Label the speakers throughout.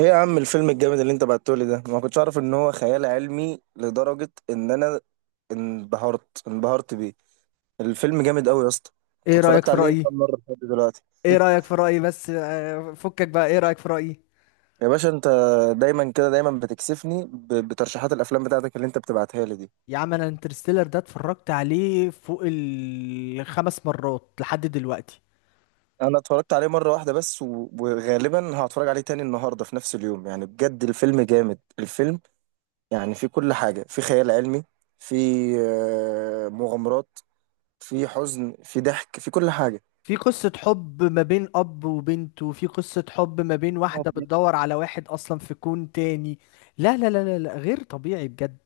Speaker 1: ايه يا عم الفيلم الجامد اللي انت بعتهولي ده، ما كنتش اعرف ان هو خيال علمي لدرجة ان انا انبهرت بيه. الفيلم جامد قوي يا اسطى. انت
Speaker 2: ايه رأيك
Speaker 1: اتفرجت
Speaker 2: في
Speaker 1: عليه كام
Speaker 2: رأيي،
Speaker 1: مرة لحد دلوقتي؟
Speaker 2: ايه رأيك في رأيي، بس فكك بقى، ايه رأيك في رأيي؟
Speaker 1: يا باشا، انت دايما كده، دايما بتكسفني بترشيحات الافلام بتاعتك اللي انت بتبعتها لي دي.
Speaker 2: يا عم، انا انترستيلر ده اتفرجت عليه فوق الخمس مرات لحد دلوقتي.
Speaker 1: انا اتفرجت عليه مرة واحدة بس، وغالبا هتفرج عليه تاني النهاردة في نفس اليوم، يعني بجد الفيلم جامد. الفيلم يعني فيه كل حاجة، فيه خيال علمي، فيه مغامرات، فيه حزن، فيه ضحك، فيه كل حاجة.
Speaker 2: في قصة حب ما بين اب وبنت، وفي قصة حب ما بين واحدة بتدور على واحد اصلا في كون تاني. لا لا لا لا لا، غير طبيعي بجد.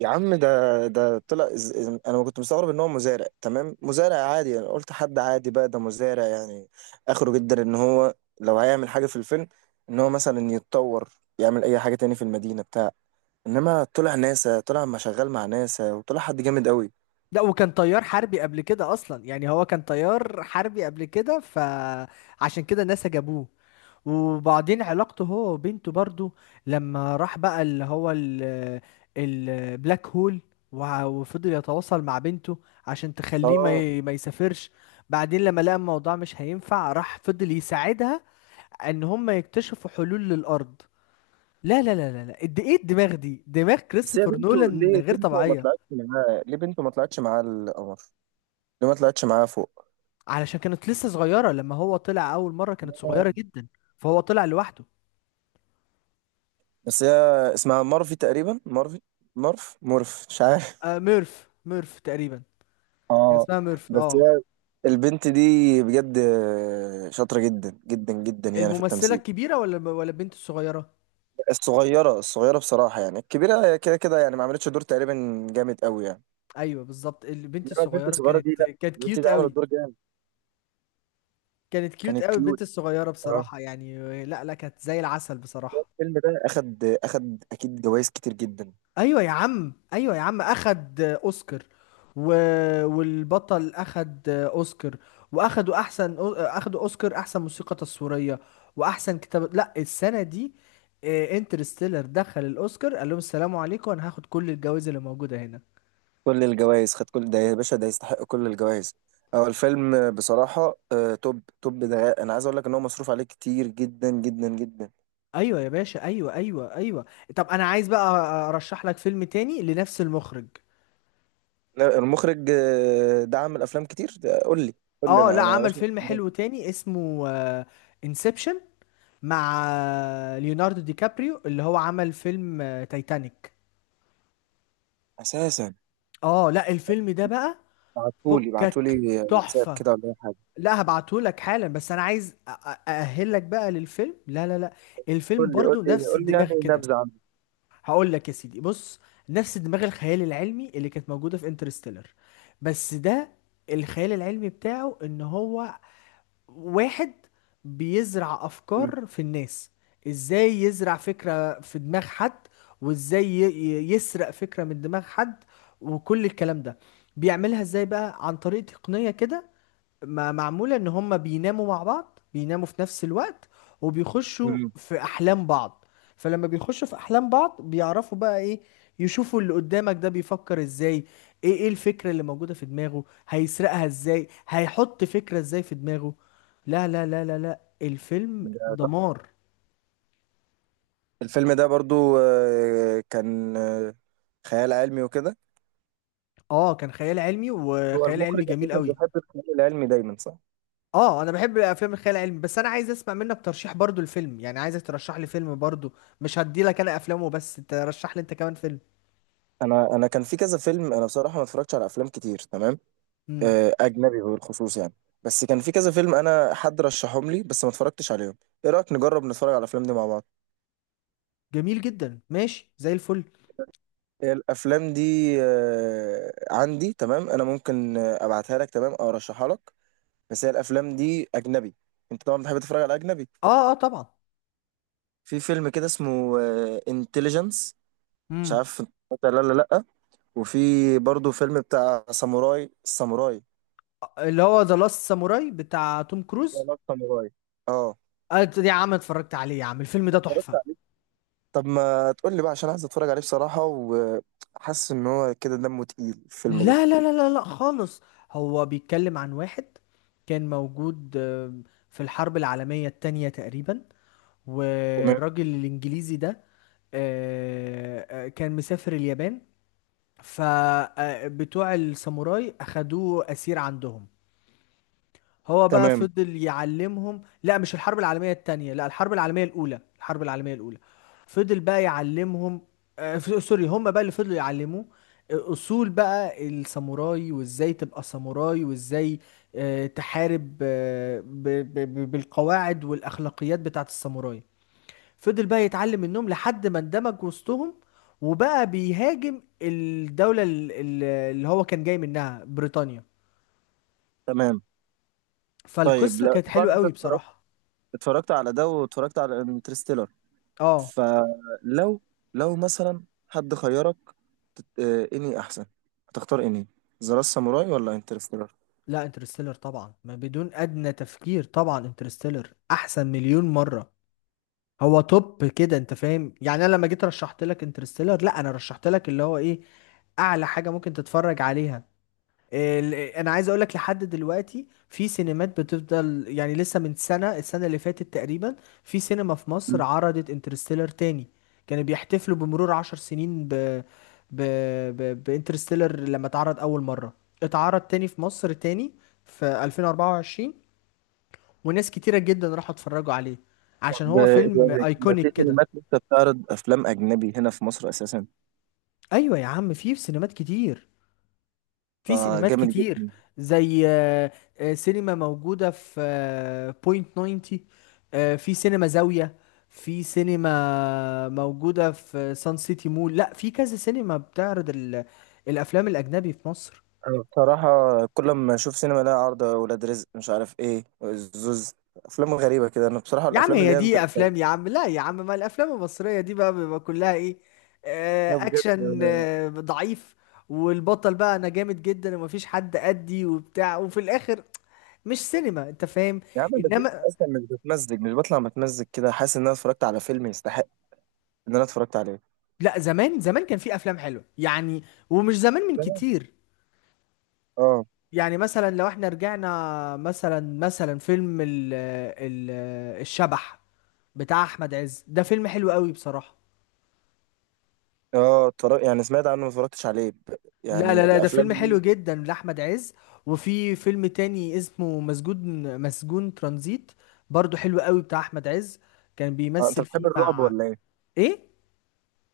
Speaker 1: يا عم ده طلع انا كنت مستغرب ان هو مزارع، تمام، مزارع عادي، انا قلت حد عادي، بقى ده مزارع يعني اخره جدا ان هو لو هيعمل حاجه في الفيلم، ان هو مثلا يتطور، يعمل اي حاجه تاني في المدينه بتاع. انما طلع ناسا، طلع ما شغال مع ناسا، وطلع حد جامد قوي.
Speaker 2: لا، وكان طيار حربي قبل كده اصلا، يعني هو كان طيار حربي قبل كده، فعشان كده ناسا جابوه. وبعدين علاقته هو وبنته برضو، لما راح بقى اللي هو البلاك هول، وفضل يتواصل مع بنته عشان تخليه
Speaker 1: اه،
Speaker 2: ما يسافرش. بعدين لما لقى الموضوع مش هينفع، راح فضل يساعدها ان هم يكتشفوا حلول للارض. لا لا لا لا لا، قد ايه الدماغ دي، دماغ
Speaker 1: بس هي
Speaker 2: كريستوفر
Speaker 1: بنته
Speaker 2: نولان
Speaker 1: ليه؟
Speaker 2: غير
Speaker 1: بنته ما
Speaker 2: طبيعية.
Speaker 1: طلعتش معاه ليه؟ بنته ما طلعتش معاه القمر ليه؟ ما طلعتش معاه فوق؟
Speaker 2: علشان كانت لسه صغيرة، لما هو طلع اول مرة كانت
Speaker 1: آه.
Speaker 2: صغيرة جدا، فهو طلع لوحده.
Speaker 1: بس هي اسمها مارفي تقريبا، مارفي، مارف، مورف، مش عارف.
Speaker 2: آه، ميرف ميرف تقريبا. كان
Speaker 1: اه،
Speaker 2: اسمها ميرف،
Speaker 1: بس
Speaker 2: اه.
Speaker 1: هي البنت دي بجد شاطرة جدا جدا جدا يعني في
Speaker 2: الممثلة
Speaker 1: التمثيل.
Speaker 2: الكبيرة ولا البنت الصغيرة؟
Speaker 1: الصغيرة، الصغيرة بصراحة، يعني الكبيرة كده كده يعني ما عملتش دور تقريبا جامد قوي يعني.
Speaker 2: ايوه بالظبط، البنت
Speaker 1: انما البنت
Speaker 2: الصغيرة
Speaker 1: الصغيرة
Speaker 2: كانت
Speaker 1: دي، لا،
Speaker 2: كانت
Speaker 1: البنت دي
Speaker 2: كيوت
Speaker 1: عملت
Speaker 2: قوي.
Speaker 1: دور جامد،
Speaker 2: كانت كيوت
Speaker 1: كانت
Speaker 2: قوي
Speaker 1: كيوت.
Speaker 2: البنت الصغيرة
Speaker 1: اه،
Speaker 2: بصراحة، يعني لا لا، كانت زي العسل بصراحة.
Speaker 1: الفيلم ده اخد اكيد جوائز كتير جدا.
Speaker 2: ايوه يا عم، ايوه يا عم، اخد اوسكار. و... والبطل اخد اوسكار. واخدوا احسن اخدوا اوسكار احسن موسيقى تصويرية واحسن كتابة، لا السنة دي انترستيلر دخل الاوسكار، قال لهم السلام عليكم انا هاخد كل الجوائز اللي موجودة هنا.
Speaker 1: كل الجوائز، خد كل ده يا باشا، ده يستحق كل الجوائز. هو الفيلم بصراحة توب توب. ده انا عايز اقول لك ان هو مصروف عليه كتير جدا جدا جدا.
Speaker 2: ايوه يا باشا، ايوه ايوه ايوه. طب انا عايز بقى ارشح لك فيلم تاني لنفس المخرج.
Speaker 1: لا، المخرج دعم الافلام كتير ده، قول لي، قول لي
Speaker 2: اه، لا،
Speaker 1: انا يا
Speaker 2: عمل
Speaker 1: باشا.
Speaker 2: فيلم حلو تاني اسمه انسبشن، مع ليوناردو دي كابريو، اللي هو عمل فيلم تايتانيك.
Speaker 1: اساسا
Speaker 2: اه، لا، الفيلم ده بقى
Speaker 1: بعتولي
Speaker 2: فكك،
Speaker 1: بعتولي واتساب
Speaker 2: تحفة.
Speaker 1: كده، ولا اي حاجه؟
Speaker 2: لا، هبعته لك حالا، بس انا عايز اأهلك بقى للفيلم. لا لا لا، الفيلم
Speaker 1: قول لي، قول
Speaker 2: برضو
Speaker 1: لي،
Speaker 2: نفس
Speaker 1: قول لي
Speaker 2: الدماغ
Speaker 1: يعني
Speaker 2: كده.
Speaker 1: نبذه عنه.
Speaker 2: هقول لك يا سيدي، بص، نفس دماغ الخيال العلمي اللي كانت موجودة في انترستيلر، بس ده الخيال العلمي بتاعه ان هو واحد بيزرع
Speaker 1: مم.
Speaker 2: افكار في الناس. ازاي يزرع فكرة في دماغ حد، وازاي يسرق فكرة من دماغ حد، وكل الكلام ده بيعملها ازاي بقى؟ عن طريق تقنية كده معمولة ان هما بيناموا مع بعض، بيناموا في نفس الوقت وبيخشوا
Speaker 1: مم.
Speaker 2: في احلام بعض. فلما بيخشوا في احلام بعض، بيعرفوا بقى ايه؟ يشوفوا اللي قدامك ده بيفكر ازاي، ايه الفكرة اللي موجودة في دماغه، هيسرقها ازاي، هيحط فكرة ازاي في دماغه. لا لا لا لا لا، الفيلم
Speaker 1: ده تحفة.
Speaker 2: دمار.
Speaker 1: الفيلم ده برضو كان خيال علمي وكده.
Speaker 2: اه، كان خيال علمي،
Speaker 1: هو
Speaker 2: وخيال علمي
Speaker 1: المخرج
Speaker 2: جميل
Speaker 1: اساسا
Speaker 2: قوي.
Speaker 1: بيحب الخيال العلمي دايما، صح؟
Speaker 2: اه، انا بحب الافلام الخيال العلمي، بس انا عايز اسمع منك ترشيح برضو الفيلم، يعني عايزك ترشح لي فيلم برضو، مش هدي لك انا افلام وبس، ترشح لي انت كمان فيلم.
Speaker 1: انا كان في كذا فيلم، انا بصراحه ما اتفرجتش على افلام كتير، تمام،
Speaker 2: امم.
Speaker 1: اجنبي بالخصوص يعني. بس كان في كذا فيلم انا حد رشحهم لي بس ما اتفرجتش عليهم. ايه رايك نجرب نتفرج على الافلام دي مع بعض؟
Speaker 2: جميل جدا، ماشي زي الفل.
Speaker 1: هي الافلام دي عندي، تمام، انا ممكن ابعتها لك، تمام، او ارشحها لك. بس هي الافلام دي اجنبي، انت طبعا بتحب تتفرج على اجنبي.
Speaker 2: اه اه، طبعا.
Speaker 1: في فيلم كده اسمه انتليجنس، مش
Speaker 2: امم.
Speaker 1: عارف انت اتفرجت عليه ولا لا. وفي برضو فيلم بتاع ساموراي، الساموراي.
Speaker 2: اللي هو ذا لاست ساموراي بتاع توم
Speaker 1: لا
Speaker 2: كروز؟
Speaker 1: لا، ساموراي. اه،
Speaker 2: آه يا عم، اتفرجت عليه يا عم، الفيلم ده
Speaker 1: اتفرجت
Speaker 2: تحفة.
Speaker 1: عليه. طب ما تقول لي بقى، عشان عايز اتفرج عليه بصراحة، وحاسس ان هو كده دمه تقيل الفيلم ده.
Speaker 2: لا لا لا لا لا، خالص. هو بيتكلم عن واحد كان موجود في الحرب العالمية التانية تقريبا،
Speaker 1: تمام.
Speaker 2: والراجل الإنجليزي ده كان مسافر اليابان، فبتوع الساموراي أخدوه أسير عندهم. هو بقى
Speaker 1: تمام.
Speaker 2: فضل يعلمهم، لا مش الحرب العالمية التانية، لا الحرب العالمية الأولى، الحرب العالمية الأولى. فضل بقى يعلمهم، سوري، هم بقى اللي فضلوا يعلموه أصول بقى الساموراي، وإزاي تبقى ساموراي، وإزاي تحارب بالقواعد والأخلاقيات بتاعت الساموراي. فضل بقى يتعلم منهم لحد ما اندمج وسطهم، وبقى بيهاجم الدولة اللي هو كان جاي منها، بريطانيا.
Speaker 1: تمام. طيب،
Speaker 2: فالقصة
Speaker 1: لا
Speaker 2: كانت
Speaker 1: طبعا
Speaker 2: حلوة
Speaker 1: انت
Speaker 2: قوي
Speaker 1: اتفرجت،
Speaker 2: بصراحة.
Speaker 1: اتفرجت على ده واتفرجت على انترستيلر.
Speaker 2: اه،
Speaker 1: فلو لو مثلا حد خيرك اني احسن، هتختار اني ذا لاست ساموراي ولا انترستيلر؟
Speaker 2: لا انترستيلر طبعا، ما بدون ادنى تفكير، طبعا انترستيلر احسن مليون مرة، هو توب كده، انت فاهم؟ يعني انا لما جيت رشحت لك انترستيلر، لا انا رشحت لك اللي هو ايه، اعلى حاجة ممكن تتفرج عليها. انا عايز اقول لك لحد دلوقتي في سينمات بتفضل، يعني لسه من السنة اللي فاتت تقريبا في سينما في مصر
Speaker 1: مم.
Speaker 2: عرضت انترستيلر تاني. كانوا بيحتفلوا بمرور عشر سنين ب ب ب بانترستيلر، لما اتعرض اول مرة اتعرض تاني في مصر تاني في 2024، وناس كتيرة جدا راحوا اتفرجوا عليه عشان
Speaker 1: طب
Speaker 2: هو فيلم
Speaker 1: يعني ما في
Speaker 2: ايكونيك كده.
Speaker 1: سينمات لسه بتعرض افلام اجنبي هنا في مصر اساسا؟
Speaker 2: ايوه يا عم، في سينمات كتير، في
Speaker 1: ده
Speaker 2: سينمات
Speaker 1: جامد
Speaker 2: كتير.
Speaker 1: جدا.
Speaker 2: زي سينما موجودة في بوينت 90، في سينما زاوية، في سينما موجودة في سان سيتي مول، لا في كذا سينما بتعرض الأفلام الأجنبي في مصر.
Speaker 1: انا بصراحه كل ما اشوف سينما لها عرض ولاد رزق، مش عارف ايه، زوز افلام غريبه كده. انا بصراحه
Speaker 2: يا عم
Speaker 1: الافلام اللي
Speaker 2: هي
Speaker 1: هي
Speaker 2: دي
Speaker 1: انترستيلر
Speaker 2: أفلام يا عم، لا يا عم، ما الأفلام المصرية دي بقى بيبقى كلها إيه؟
Speaker 1: ده بجد.
Speaker 2: أكشن
Speaker 1: انا
Speaker 2: ضعيف، والبطل بقى أنا جامد جدا ومفيش حد قدي وبتاع، وفي الآخر مش سينما، أنت فاهم.
Speaker 1: يا عم ده في
Speaker 2: انما
Speaker 1: اصلا مش بتمزج، مش بطلع متمزج كده، حاسس ان انا اتفرجت على فيلم يستحق ان انا اتفرجت عليه.
Speaker 2: لا، زمان زمان كان في افلام حلوه يعني، ومش زمان من
Speaker 1: تمام.
Speaker 2: كتير.
Speaker 1: اه،
Speaker 2: يعني مثلا لو احنا رجعنا، مثلا فيلم ال ال الشبح بتاع احمد عز، ده فيلم حلو قوي بصراحه.
Speaker 1: اه، اتفرج يعني سمعت عنه، ما اتفرجتش عليه.
Speaker 2: لا لا
Speaker 1: يعني
Speaker 2: لا، ده
Speaker 1: الافلام
Speaker 2: فيلم حلو
Speaker 1: دي.
Speaker 2: جدا لاحمد عز. وفي فيلم تاني اسمه مسجون ترانزيت، برضو حلو قوي بتاع احمد عز، كان
Speaker 1: انت
Speaker 2: بيمثل
Speaker 1: بتحب
Speaker 2: فيه
Speaker 1: الرعب
Speaker 2: مع
Speaker 1: ولا ايه؟
Speaker 2: ايه.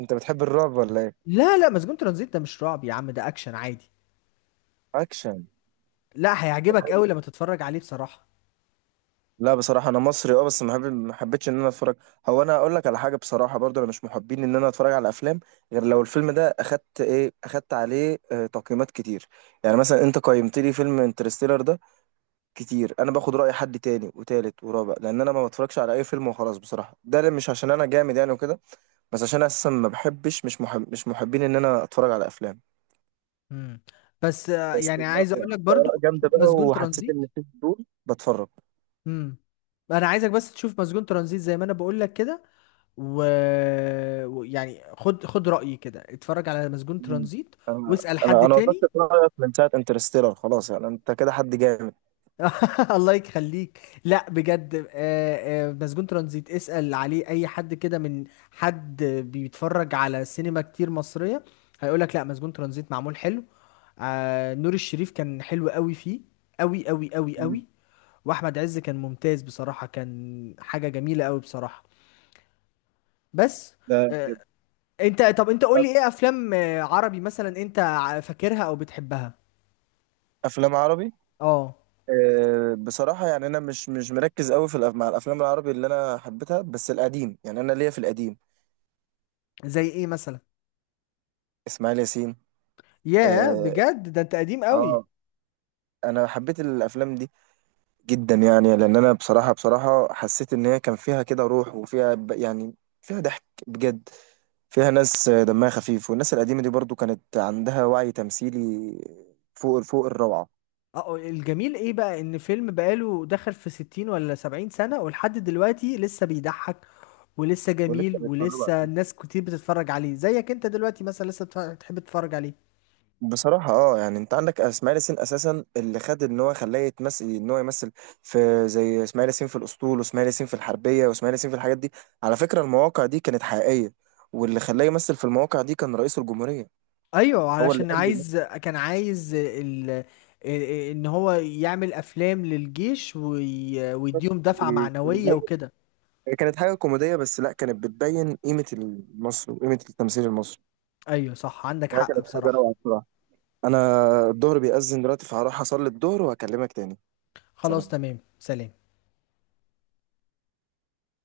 Speaker 1: انت بتحب الرعب ولا ايه؟
Speaker 2: لا لا، مسجون ترانزيت ده مش رعب يا عم، ده اكشن عادي.
Speaker 1: اكشن.
Speaker 2: لا
Speaker 1: طب
Speaker 2: هيعجبك
Speaker 1: حلو.
Speaker 2: قوي لما تتفرج عليه بصراحه.
Speaker 1: لا بصراحه انا مصري، اه، بس ما حبيتش ان انا اتفرج. هو انا اقول لك على حاجه بصراحه، برضه انا مش محبين ان انا اتفرج على افلام، غير لو الفيلم ده اخدت ايه، اخدت عليه تقييمات كتير. يعني مثلا انت قيمت لي فيلم انترستيلر ده كتير، انا باخد راي حد تاني وتالت ورابع، لان انا ما بتفرجش على اي فيلم وخلاص بصراحه. ده مش عشان انا جامد يعني وكده، بس عشان اساسا ما بحبش، مش محب، مش محبين ان انا اتفرج على افلام.
Speaker 2: مم. بس
Speaker 1: بس
Speaker 2: يعني
Speaker 1: لا،
Speaker 2: عايز اقول لك
Speaker 1: اخدت اراء
Speaker 2: برضو، شوف
Speaker 1: جامده بقى
Speaker 2: مسجون
Speaker 1: وحسيت
Speaker 2: ترانزيت.
Speaker 1: ان في فضول بتفرج.
Speaker 2: امم. انا عايزك بس تشوف مسجون ترانزيت زي ما انا بقول لك كده، و... ويعني خد خد رأيي كده، اتفرج على مسجون
Speaker 1: مم.
Speaker 2: ترانزيت
Speaker 1: انا
Speaker 2: واسأل
Speaker 1: انا
Speaker 2: حد
Speaker 1: انا وضحت
Speaker 2: تاني.
Speaker 1: رايك من ساعه انترستيلر، خلاص يعني انت كده حد جامد.
Speaker 2: الله يخليك، لا بجد مسجون ترانزيت اسأل عليه اي حد كده، من حد بيتفرج على سينما كتير مصرية، هيقولك لا مسجون ترانزيت معمول حلو. نور الشريف كان حلو قوي فيه، قوي قوي قوي
Speaker 1: مم.
Speaker 2: قوي. واحمد عز كان ممتاز بصراحه، كان حاجه جميله قوي بصراحه. بس
Speaker 1: ده
Speaker 2: انت، طب انت قول لي
Speaker 1: طب
Speaker 2: ايه افلام عربي مثلا انت فاكرها او بتحبها؟
Speaker 1: افلام عربي،
Speaker 2: اه،
Speaker 1: أه بصراحه يعني انا مش مركز قوي في مع الافلام العربي اللي انا حبيتها، بس القديم يعني، انا ليا في القديم.
Speaker 2: زي ايه مثلا؟
Speaker 1: اسماعيل ياسين.
Speaker 2: ياه
Speaker 1: اه.
Speaker 2: بجد، ده انت قديم قوي.
Speaker 1: آه، انا حبيت الافلام دي جدا، يعني لان انا بصراحه حسيت ان هي كان فيها كده روح، وفيها يعني فيها ضحك بجد، فيها ناس دمها خفيف، والناس القديمه دي برضو كانت عندها وعي تمثيلي فوق فوق الروعه.
Speaker 2: اه، الجميل ايه بقى ان فيلم بقاله دخل في 60 ولا 70 سنه ولحد دلوقتي لسه بيضحك، ولسه جميل،
Speaker 1: ولسه بيتفرجوا
Speaker 2: ولسه
Speaker 1: عليه
Speaker 2: الناس كتير بتتفرج عليه زيك انت دلوقتي مثلا لسه بتحب تتفرج عليه.
Speaker 1: بصراحة. اه، يعني انت عندك اسماعيل ياسين اساسا، اللي خد ان هو خلاه يتمثل، ان هو يمثل في، زي اسماعيل ياسين في الاسطول، واسماعيل ياسين في الحربية، واسماعيل ياسين في الحاجات دي. على فكرة المواقع دي كانت حقيقية، واللي خلاه يمثل في المواقع دي كان رئيس الجمهورية.
Speaker 2: ايوه
Speaker 1: هو اللي
Speaker 2: علشان
Speaker 1: قال
Speaker 2: كان عايز ال- ان هو يعمل افلام للجيش، ويديهم دفعة معنوية
Speaker 1: له.
Speaker 2: وكده.
Speaker 1: كانت حاجة كوميدية، بس لا، كانت بتبين قيمة مصر وقيمة التمثيل المصري.
Speaker 2: ايوه صح، عندك
Speaker 1: ده
Speaker 2: حق
Speaker 1: كانت حاجة
Speaker 2: بصراحة.
Speaker 1: روعة بصراحة. أنا الظهر بيأذن دلوقتي، فهروح أصلي الظهر وهكلمك تاني.
Speaker 2: خلاص،
Speaker 1: سلام.
Speaker 2: تمام، سلام.